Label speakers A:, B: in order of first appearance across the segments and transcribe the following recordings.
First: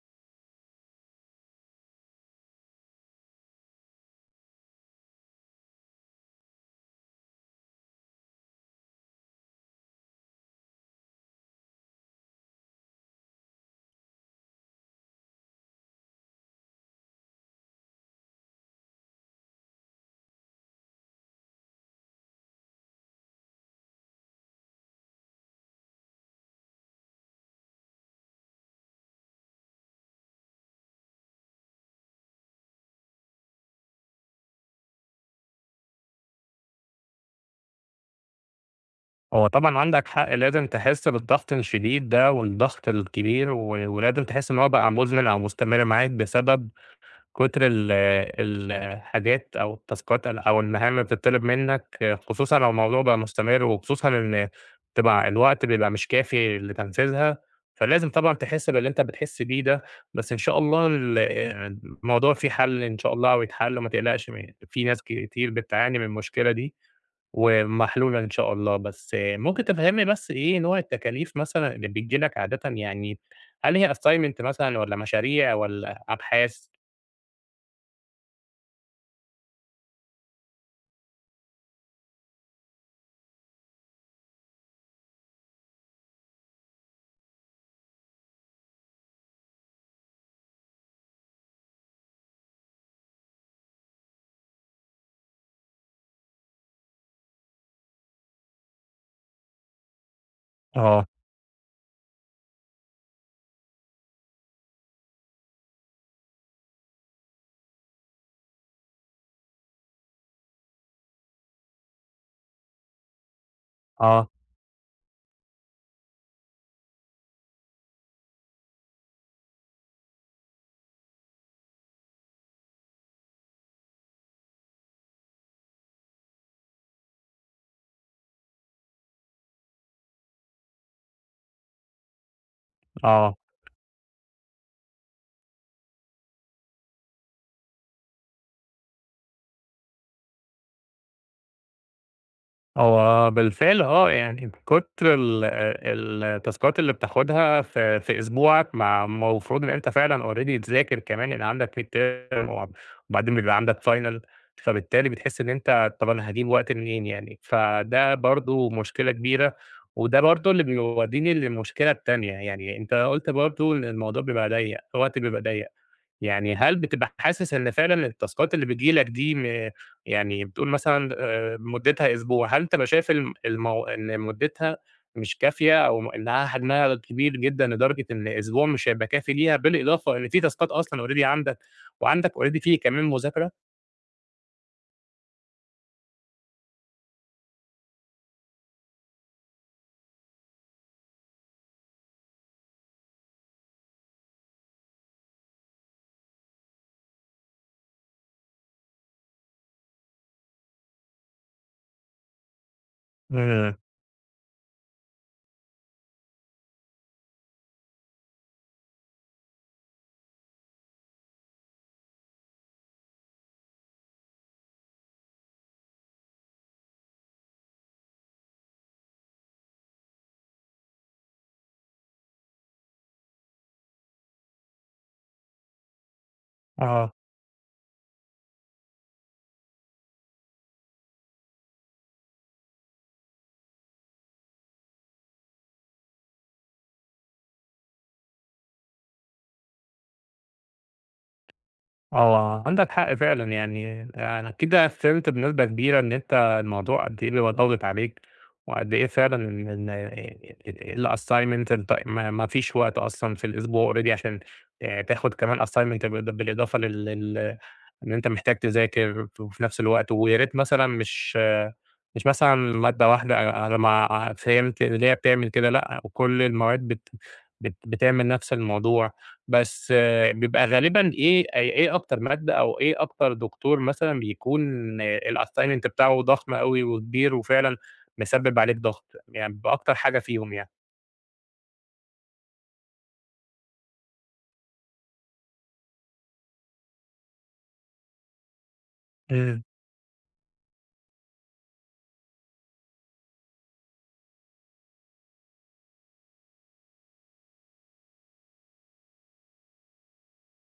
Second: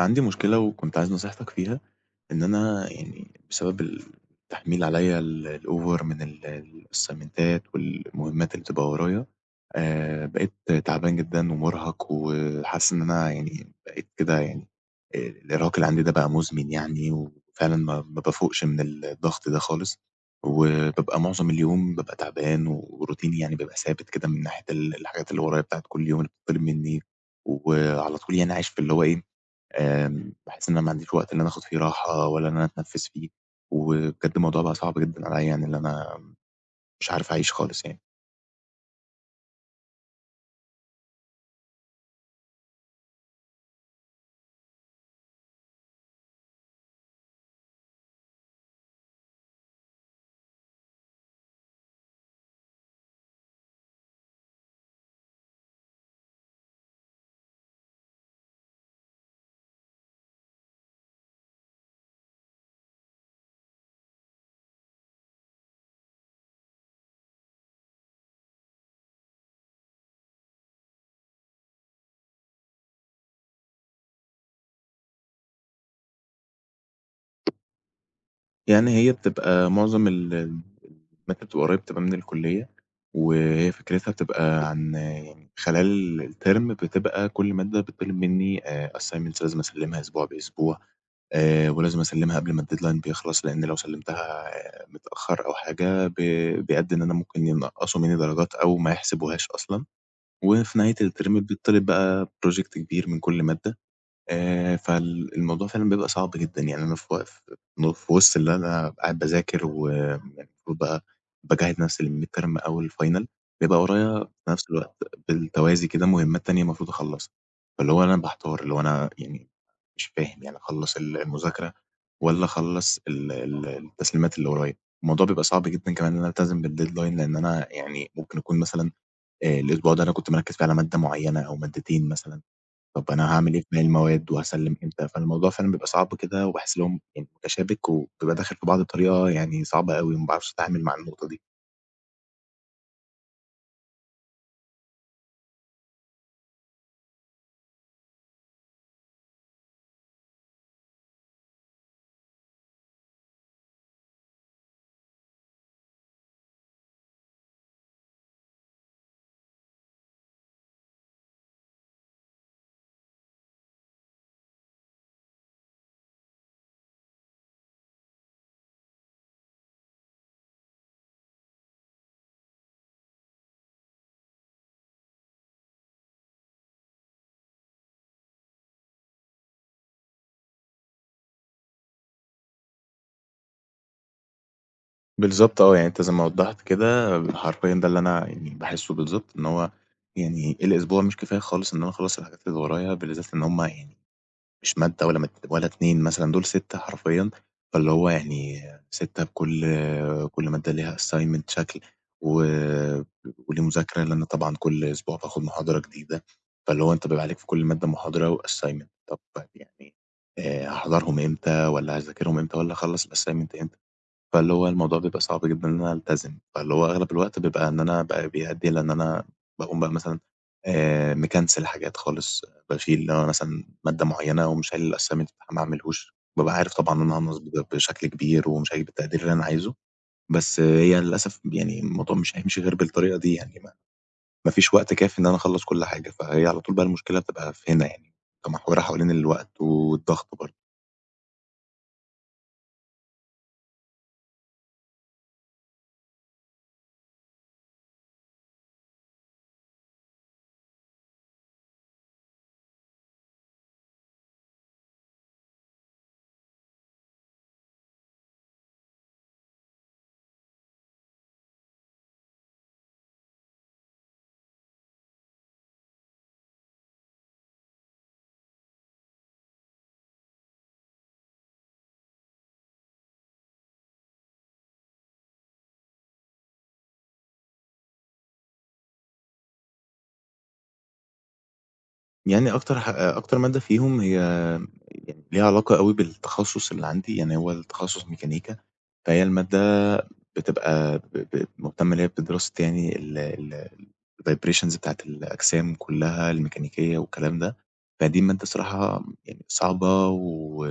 A: عندي مشكلة وكنت عايز نصيحتك فيها، إن أنا يعني بسبب التحميل عليّا الover من الأسايمنتات والمهمات اللي بتبقى ورايا. بقيت تعبان جدًا ومُرهَق، وحاسس إن أنا يعني بقيت كده يعني. الإرهاق اللي عندي ده بقى مُزمن يعني، وفعلًا ما بافوقش من الضغط ده خالص، وبابقى معظم اليوم بابقى تعبان، وروتيني يعني بيبقى ثابت كده من ناحية الحاجات اللي ورايا بتاعة كل يوم اللي بتطلب منّي. وعلى طول يعني عايش في اللي هو إيه. باحس إن أنا ما عنديش وقت إن أنا آخد فيه راحة ولا إن أنا أتنفّس فيه. وبجد الموضوع بقى صعب جدًا عليَّ، يعني اللي أنا مش عارف أعيش خالص يعني.
B: هو طبعًا عندك حق، لازم تحس بالضغط الشديد ده والضغط الكبير، ولازم تحس إن هو بقى مُزمِن أو مستمر معاك بسبب كتر الحاجات أو التاسكات أو المهام اللي بتطلب منك، خصوصًا لو الموضوع بقى مستمر، وخصوصًا إن بتبقى الوقت بيبقى مش كافي لتنفيذها. فلازم طبعًا تحس باللي أنت بتحس بيه ده، بس إن شاء الله الموضوع فيه حل إن شاء الله ويتحل، وما تقلقش، في ناس كتير بتعاني من المشكلة دي، ومحلولة إن شاء الله. بس ممكن تفهمني بس إيه نوع التكاليف مثلًا اللي بتيجي لك عادةً يعني، هل هي assignment مثلًا والّا مشاريع والّا أبحاث؟
A: يعني هي بتبقى معظم المادة بتبقى قريب، بتبقى من الكلية. وهي فكرتها بتبقى عن يعني خلال الترم بتبقى كل مادة بتطلب مني assignments لازم أسلّمها أسبوع بأسبوع. ولازم أسلّمها قبل ما الdeadline بيخلص، لإن لو سلّمتها متأخر أو حاجة بيأدّي إن أنا ممكن ينقّصوا مني درجات أو ما يحسبوهاش أصلًا. وفي نهاية
B: آه،
A: الترم بيطلب بقى project كبير من كل مادة. فال الموضوع فعلًا بيبقى صعب جدًا، يعني أنا في و ف ن في وسط اللي أنا قاعد باذاكر، ويعني المفروض بقى باجهّز نفسي للmidterm أو الfinal، بيبقى ورايا
B: آه،
A: في نفس الوقت بالتوازي كده مهمات تانية المفروض أخلّصها. فاللي هو أنا باحتار، اللي هو أنا يعني مش فاهم يعني أخلّص المذاكرة والّا أخلّص ال ال التسليمات اللي ورايا. الموضوع بيبقى صعب جدًا كمان إن أنا ألتزم بالdeadline، لإن أنا يعني ممكن أكون مثلًا الأسبوع ده أنا كنت مركّز فيه على مادة معيّنة أو مادتين مثلًا. طب أنا
B: آه.
A: هاعمل إيه في باقي المواد وهاسلِّم إمتى؟ فالموضوع فعلًا بيبقى صعب كده، وباحس إن هو يعني متشابك وبيبقى داخل في بعض بطريقة يعني صعبة أوي، وما باعرفش أتعامل مع النقطة دي.
B: هو بالفعل آه، يعني كتر ال ال التاسكات اللي بتاخدها في أسبوعك، مع المفروض إن أنت فعلًا already تذاكر كمان لأن عندك midterm، وبعدين بيبقى عندك final، فبالتالي بتحس إن أنت طب أنا هاجيب وقت منين يعني. فده برضه مشكلة كبيرة، وده برضه اللي بيوديني للمشكلة التانية، يعني أنت قُلت برضه إن الموضوع بيبقى ضيّق، الوقت بيبقى ضيّق. يعني هل بتبقى حاسس إن فعلًا التاسكات اللي بتيجي لك دي يعني بتقول مثلًا مدتها أسبوع، هل بتبقى شايف الم المو إن مدتها مش كافية أو إنها حجمها كبير جدًا لدرجة إن أسبوع مش هيبقى كافي ليها، بالإضافة إن في تاسكات أصلًا already عندك، وعندك already في كمان مذاكرة؟
A: بالضبط آه، يعني أنت زي ما وضّحت كده حرفيًا ده اللي أنا يعني باحسّه بالضبط، إن هو يعني الأسبوع مش كفاية خالص إن أنا أخلّص الحاجات اللي ورايا، بالذات إن هم يعني مش مادة ولا 2 مثلًا، دول 6 حرفيًا. فاللي هو يعني 6، كل مادة ليها assignment شكل، و وليه
B: إمم،
A: مذاكرة، لإن طبعًا كل أسبوع باخد محاضرة جديدة. فاللي هو أنت بيبقى عليك في كل مادة محاضرة وassignment. طب يعني هاحضرهم إمتى والّا هاذاكرهم إمتى والّا أخلّص الassignment إمتى؟ فاللي هو الموضوع بيبقى صعب جدًا إن أنا ألتزم. فاللي هو أغلب الوقت بيبقى إن أنا بيأدّي إلى إن أنا باقوم بقى مثلًا مكنسل حاجات خالص. باشيل اللي هو مثلًا مادة معيّنة، أقوم شايل assignment ما اعملهوش. بابقى عارف طبعًا إن
B: آه.
A: أنا هانقص بشكل كبير، ومش هاجيب التقدير اللي أنا عايزه. بس هي للأسف يعني الموضوع مش هيمشي غير بالطريقة دي، يعني ما فيش وقت كافي إن أنا أخلّص كل حاجة. فهي على طول بقى المشكلة بتبقى في هنا يعني، بتبقى محورة حوالين الوقت والضغط برضه.
B: آه، عندك حق فعلًا، يعني أنا كده فهمت بنسبة كبيرة إن أنت الموضوع قد إيه بيبقى ضاغط عليك، وقد إيه فعلًا إن الassignment أنت ما فيش وقت أصلًا في الأسبوع already عشان تاخد كمان assignment بالإضافة لل لل إن أنت محتاج تذاكر وفي نفس الوقت، ويا ريت مثلًا مش مثلًا مادة واحدة على ما فهمت إن هي بتعمل كده، لأ، وكل المواد بت بت بتعمل نفس الموضوع. بس بيبقى غالبًا إيه أكتر مادة أو إيه أكتر دكتور مثلًا بيكون الassignment بتاعه ضخم أوي وكبير وفعلًا مسبب عليك ضغط، يعني بأكتر حاجة فيهم يعني؟
A: يعني أكتر أكتر مادة فيهم هي يعني ليها علاقة أوي بالتخصُّص اللي عندي، يعني هو التخصُّص ميكانيكا. فهي
B: إمم،
A: المادة بتبقى ب ب مهتمة اللي هي بدراسة يعني ال ال الvibrations بتاعة الأجسام كلّها الميكانيكية والكلام ده. فدي مادة الصراحة يعني صعبة، و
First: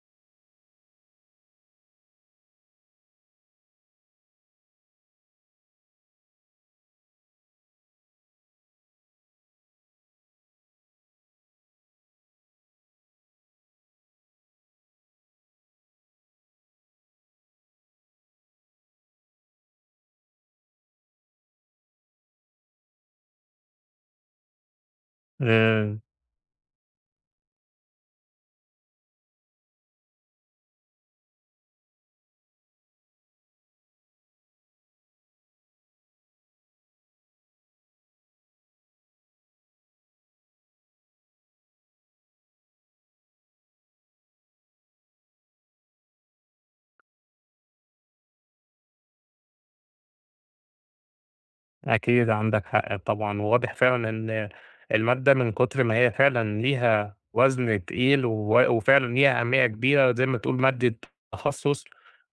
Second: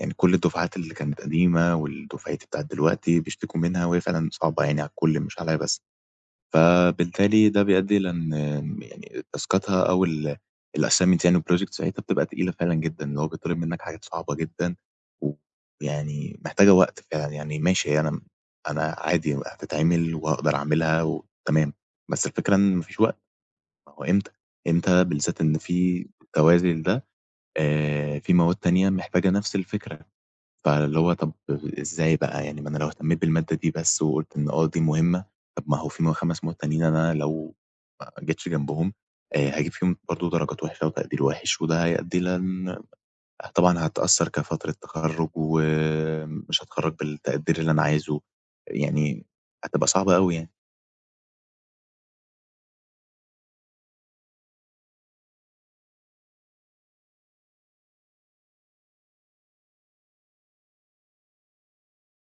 A: يعني كل الدُفعات اللي كانت قديمة والدُفعتي بتاعة دلوقتي بيشتكوا منها، وهي فعلًا صعبة يعني على الكل مش عليّا بس. فبالتالي ده بيؤدي إلى إن يعني تاسكاتها أو الassignment يعني والproject ساعتها بتبقى تقيلة فعلًا جدًا، اللي هو بيطلب منّك حاجات صعبة جدًا، ويعني محتاجة وقت فعلًا. يعني ماشي أنا أنا عادي هتتعمل وهاقدر أعملها وتمام. بس الفكرة إن ما فيش وقت. ما هو إمتى، إمتى بالذات إن
B: آآ
A: في توازي لده، في مواد تانية محتاجة نفس الفكرة. فاللي هو طب إزاي بقى، يعني ما أنا لو اهتميت بالمادة دي بس، وقُلت إن آه دي مهمة، طب ما هو في 5 مواد تانيين أنا لو ما جيتش جنبهم هاجيب فيهم برضه درجات وحشة وتقدير وِحِش، وده هيؤدي إلى إن طبعًا هاتأثّر كفترة تخرُّج، ومش هاتخرّج بالتقدير اللي أنا عايزه، يعني هتبقى صعبة أوي يعني.
B: أكيد عندك حق طبعًا، وواضح فعلًا إن المادة من كتر ما هي فعلًا ليها وزن تقيل، و وفعلًا ليها أهمية كبيرة زي ما تقول مادة تخصُّص،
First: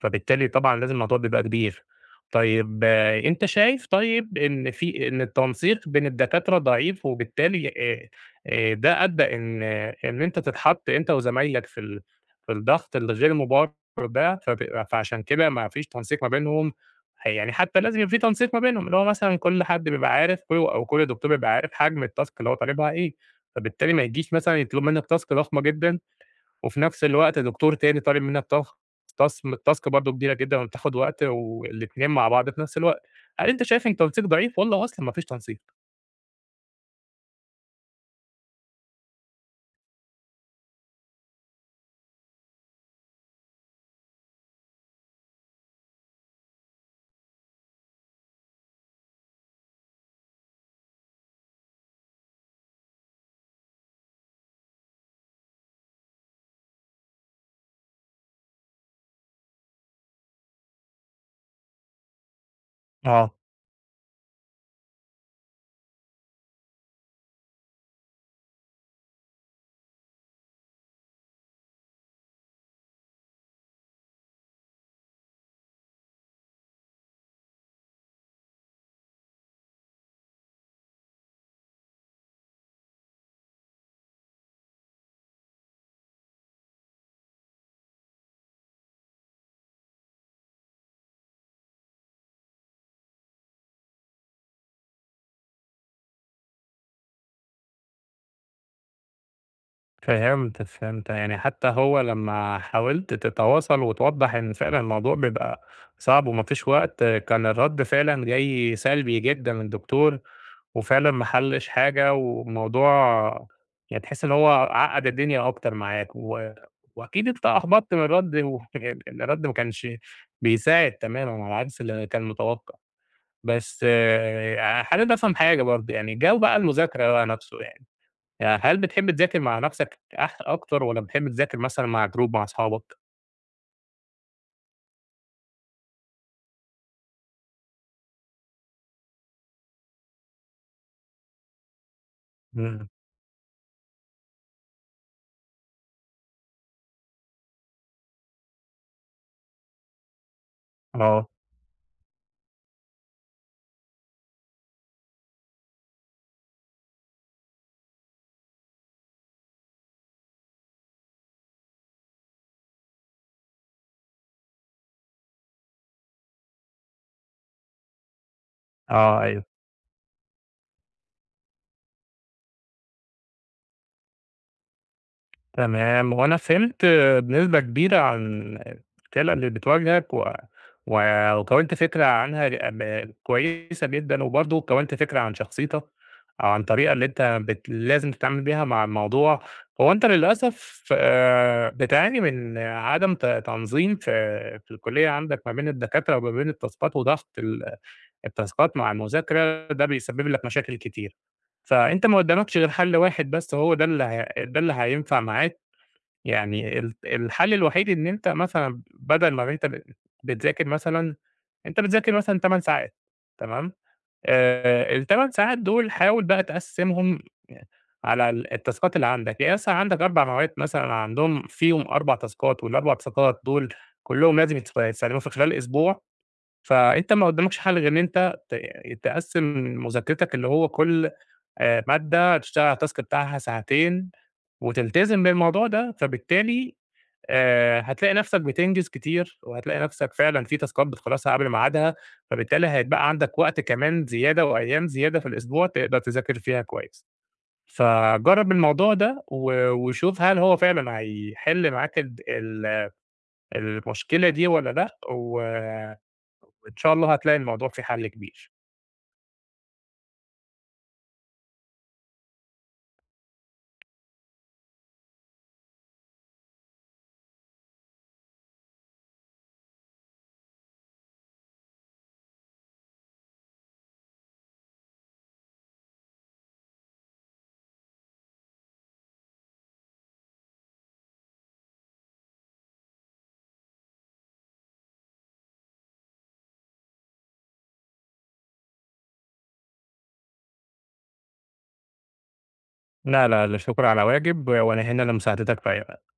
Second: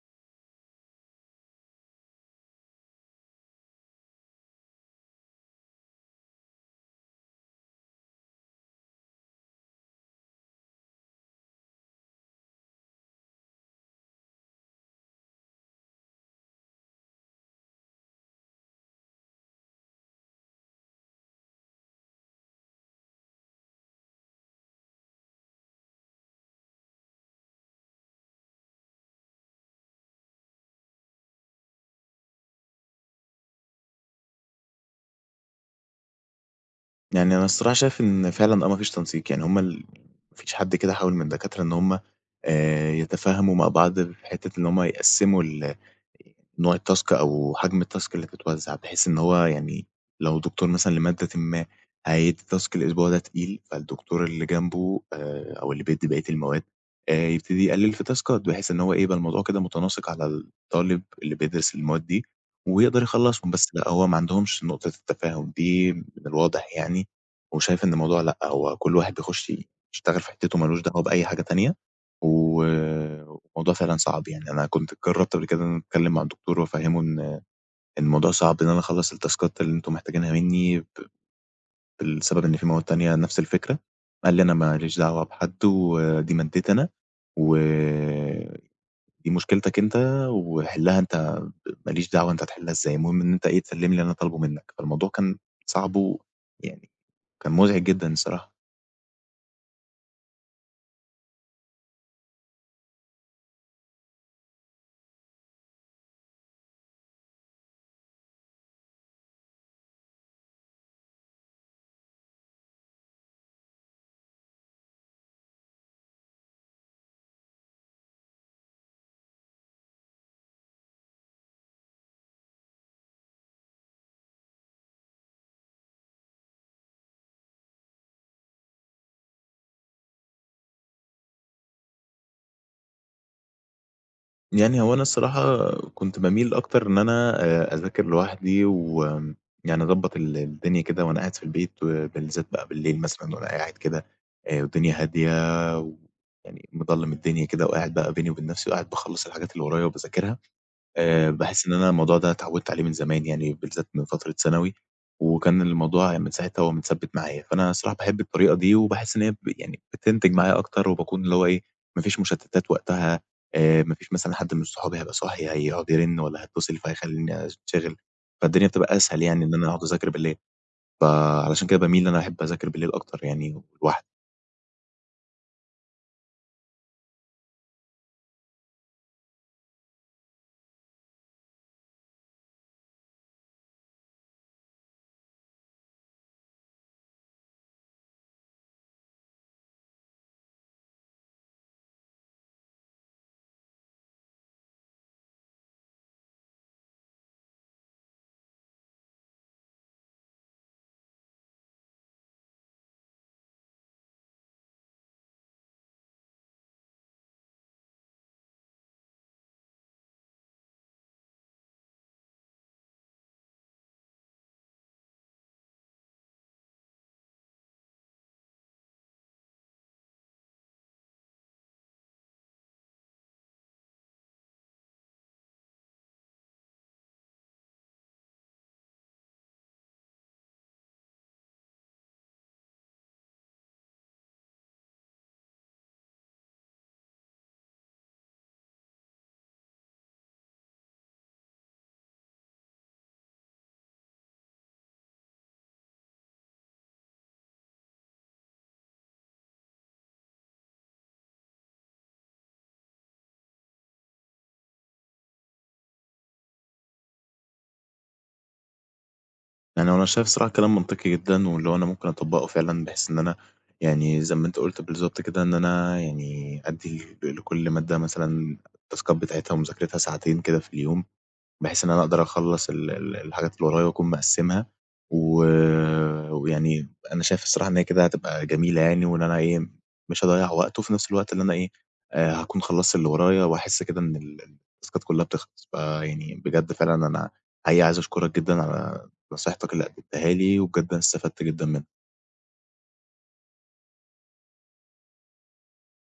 B: فبالتالي طبعًا لازم الموضوع بيبقى كبير. طيب آه، أنت شايف طيب إن في إن التنسيق بين الدكاترة ضعيف، وبالتالي ده أدّى إن آه، إن أنت تتحط أنت وزمايلك في في الضغط الغير مبرر ده، فعشان كده ما فيش تنسيق ما بينهم، يعني حتى لازم يبقى في تنسيق ما بينهم، اللي هو مثلًا كل حد بيبقى عارف أو كل دكتور بيبقى عارف حجم الtask اللي هو طالبها إيه، فبالتالي ما يجيش مثلًا يطلب منّك task ضخمة جدًا، وفي نفس الوقت دكتور تاني طالب منّك task برضه كبيرة جدًا وبتاخد وقت، والاتنين مع بعض في نفس الوقت. هل أنت شايف إن التنسيق ضعيف والّا أصلًا ما فيش تنسيق؟
A: يعني أنا الصراحة شايف إن فعلًا آه ما فيش تنسيق، يعني هُم ما فيش حد كده حاول من الدكاترة إن هُم يتفاهموا مع بعض في حتّة إن هُم يقسّموا نوع التاسك أو حجم التاسك اللي بتتوزّع، بحيث إن هو يعني لو دكتور مثلًا لمادةٍ ما هيدّي تاسك الأسبوع ده تقيل، فالدكتور اللي جنبه أو اللي بيدّي بقية المواد يبتدي يقلِّل في تاسكات، بحيث إن هو إيه، يبقى الموضوع كده متناسق على الطالب اللي بيدرس المواد دي ويقدر
B: آه.
A: يخلّصهم. بس لأ، هو ما عندهمش نقطة التفاهم دي من الواضح يعني، وشايف إن الموضوع لأ، هو كل واحد بيخُش يشتغل في حتّته ما لوش دعوة بأي حاجة تانية، و الموضوع فعلًا صعب. يعني أنا كنت جرّبت قبل كده إن أنا أتكلّم مع الدكتور وأفهّمه إن إن الموضوع صعب إن أنا أخلّص التاسكات اللي أنتم محتاجينها منّي بسبب إن في مواد تانية نَفْس الفكرة. قال لي: "أنا ما ليش دعوة بحد، ودي مادتي أنا، ودي مشكلتك أنت، وحلّها أنت. ما ليش دعوة أنت هتحلّها إزاي، المهم إن أنت إيه، تسلّم لي اللي أنا طالبه منّك." فالموضوع كان صعب، ويعني كان مُزعج جدًا الصراحة.
B: فهمت، فهمت، يعني حتى هو لمّا حاولت تتواصل وتوضّح إن فعلًا الموضوع بيبقى صعب وما فيش وقت، كان الرد فعلًا جاي سلبي جدًا من الدكتور، وفعلًا ما حلّش حاجة، والموضوع يعني تحس إن هو عقّد الدنيا أكتر معاك، وأكيد أنت أحبطت من الرد و الرد ما كانش بيساعد تمامًا على عكس اللي كان متوقع. بس آه، حابب أفهم حاجة برضه، يعني جو بقى المذاكرة بقى نفسه يعني، هل بتحب تذاكر مع نفسك أكتر والّا بتحب تذاكر مثلًا مع جروب مع أصحابك؟
A: يعني هو أنا الصراحة كنت باميل أكتر إن أنا أذاكر لوحدي يعني أضبّط الدنيا كده وأنا قاعد في البيت، وبالذات بقى
B: إمم،
A: بالليل مثلًا وأنا قاعد كده. والدنيا هادية، ويعني مضلّم الدنيا كده وقاعد بقى بيني وبين نفسي، وقاعد باخلّص الحاجات اللي ورايا وباذاكرها.
B: آه،
A: باحس إن أنا الموضوع ده اتعودت عليه من زمان يعني، بالذات من فترة ثانوي، وكان الموضوع يعني من ساعتها وهو متثبت معايا. فأنا الصراحة باحب الطريقة دي، وباحس إن هي يعني بتنتج معايا أكتر، وباكون اللي هو إيه، ما فيش مشتتات وقتها. ما فيش مثلًا حد من صحابي هيبقى صاحي هيقعد يرن والّا هيتصل، فهيخليني أنشغل. فالدنيا بتبقى
B: آه،
A: أسهل
B: أيوه،
A: يعني إن أنا أقعد أذاكر بالليل، فعلشان كده باميل إن أنا أحب أذاكر بالليل أكتر يعني لوحدي.
B: تمام. وأنا فهمت بنسبة كبيرة عن العِلّة اللي بتواجهك، و و وكوّنت فكرة عنها كويسة جدًا، وبرضه كوّنت فكرة عن شخصيتك أو عن الطريقة اللي أنت بت لازم تتعامل بيها مع الموضوع. هو أنت للأسف بتعاني من عدم تنظيم في الكلية عندك ما بين الدكاترة وما بين التاسكات، وضغط التاسكات مع المذاكرة ده بيسبب لك مشاكل كتير، فأنت ما قدامكش غير حل واحد بس، هو ده اللي هينفع معاك. يعني الحل الوحيد إن أنت مثلًا بدل ما أنت بتذاكر مثلًا أنت بتذاكر مثلًا 8 ساعات، تمام. ال8 ساعات دول حاول بقى تقسّمهم على التاسكات اللي عندك، يعني مثلًا عندك 4 مواد مثلًا عندهم فيهم 4 تاسكات، وال4 تاسكات دول كلّهم لازم يتسلموا في خلال أسبوع. فأنت ما قدّامكش حل غير إن أنت يعني تقسّم مذاكرتك، اللي هو كل مادة تشتغل على الtask بتاعها ساعتين، وتلتزم بالموضوع ده، فبالتالي هتلاقي نَفْسك بتنجز كتير، وهتلاقي نَفْسك فعلًا في تاسكات بتخلّصها قبل ميعادها، فبالتالي هيتبقى عندك وقت كمان زيادة وأيام زيادة في الأسبوع تقدر تذاكر فيها كويس. فجرّب الموضوع ده وشوف هل هو فعلًا هيحِل معاك ال ال المشكلة دي والّا لأ، وإن شاء الله هتلاقي الموضوع فيه حل كبير.
A: يعني هو أنا شايف صراحة كلام منطقي جدًا، واللي هو أنا ممكن أطبّقه فعلًا، بحيث إن أنا يعني زي ما أنت قُلت بالضبط كده، إن أنا يعني أدّي لكل مادة مثلًا التاسكات بتاعتها ومذاكرتها ساعتين كده في اليوم. بحيث إن أنا أقدر أخلّص ال ال الحاجات اللي ورايا وأكون مقسّمها، و ويعني أنا شايف الصراحة إن هي كده هتبقى جميلة يعني، وإن أنا إيه، مش هاضيّع وقت، وفي نفس الوقت اللي أنا إيه، هاكون خلّصت اللي ورايا، وأحس كده إن التاسكات كلّها بتخلص. فيعني بجد فعلًا أنا حقيقي عايز أشكرك جدًا على نصيحتك اللي قدّمتها لي، وبجد أنا استفدت جدًا منها.
B: لا، لا، لا شكر على واجب، وأنا هنا لمساعدتك في أي وقت.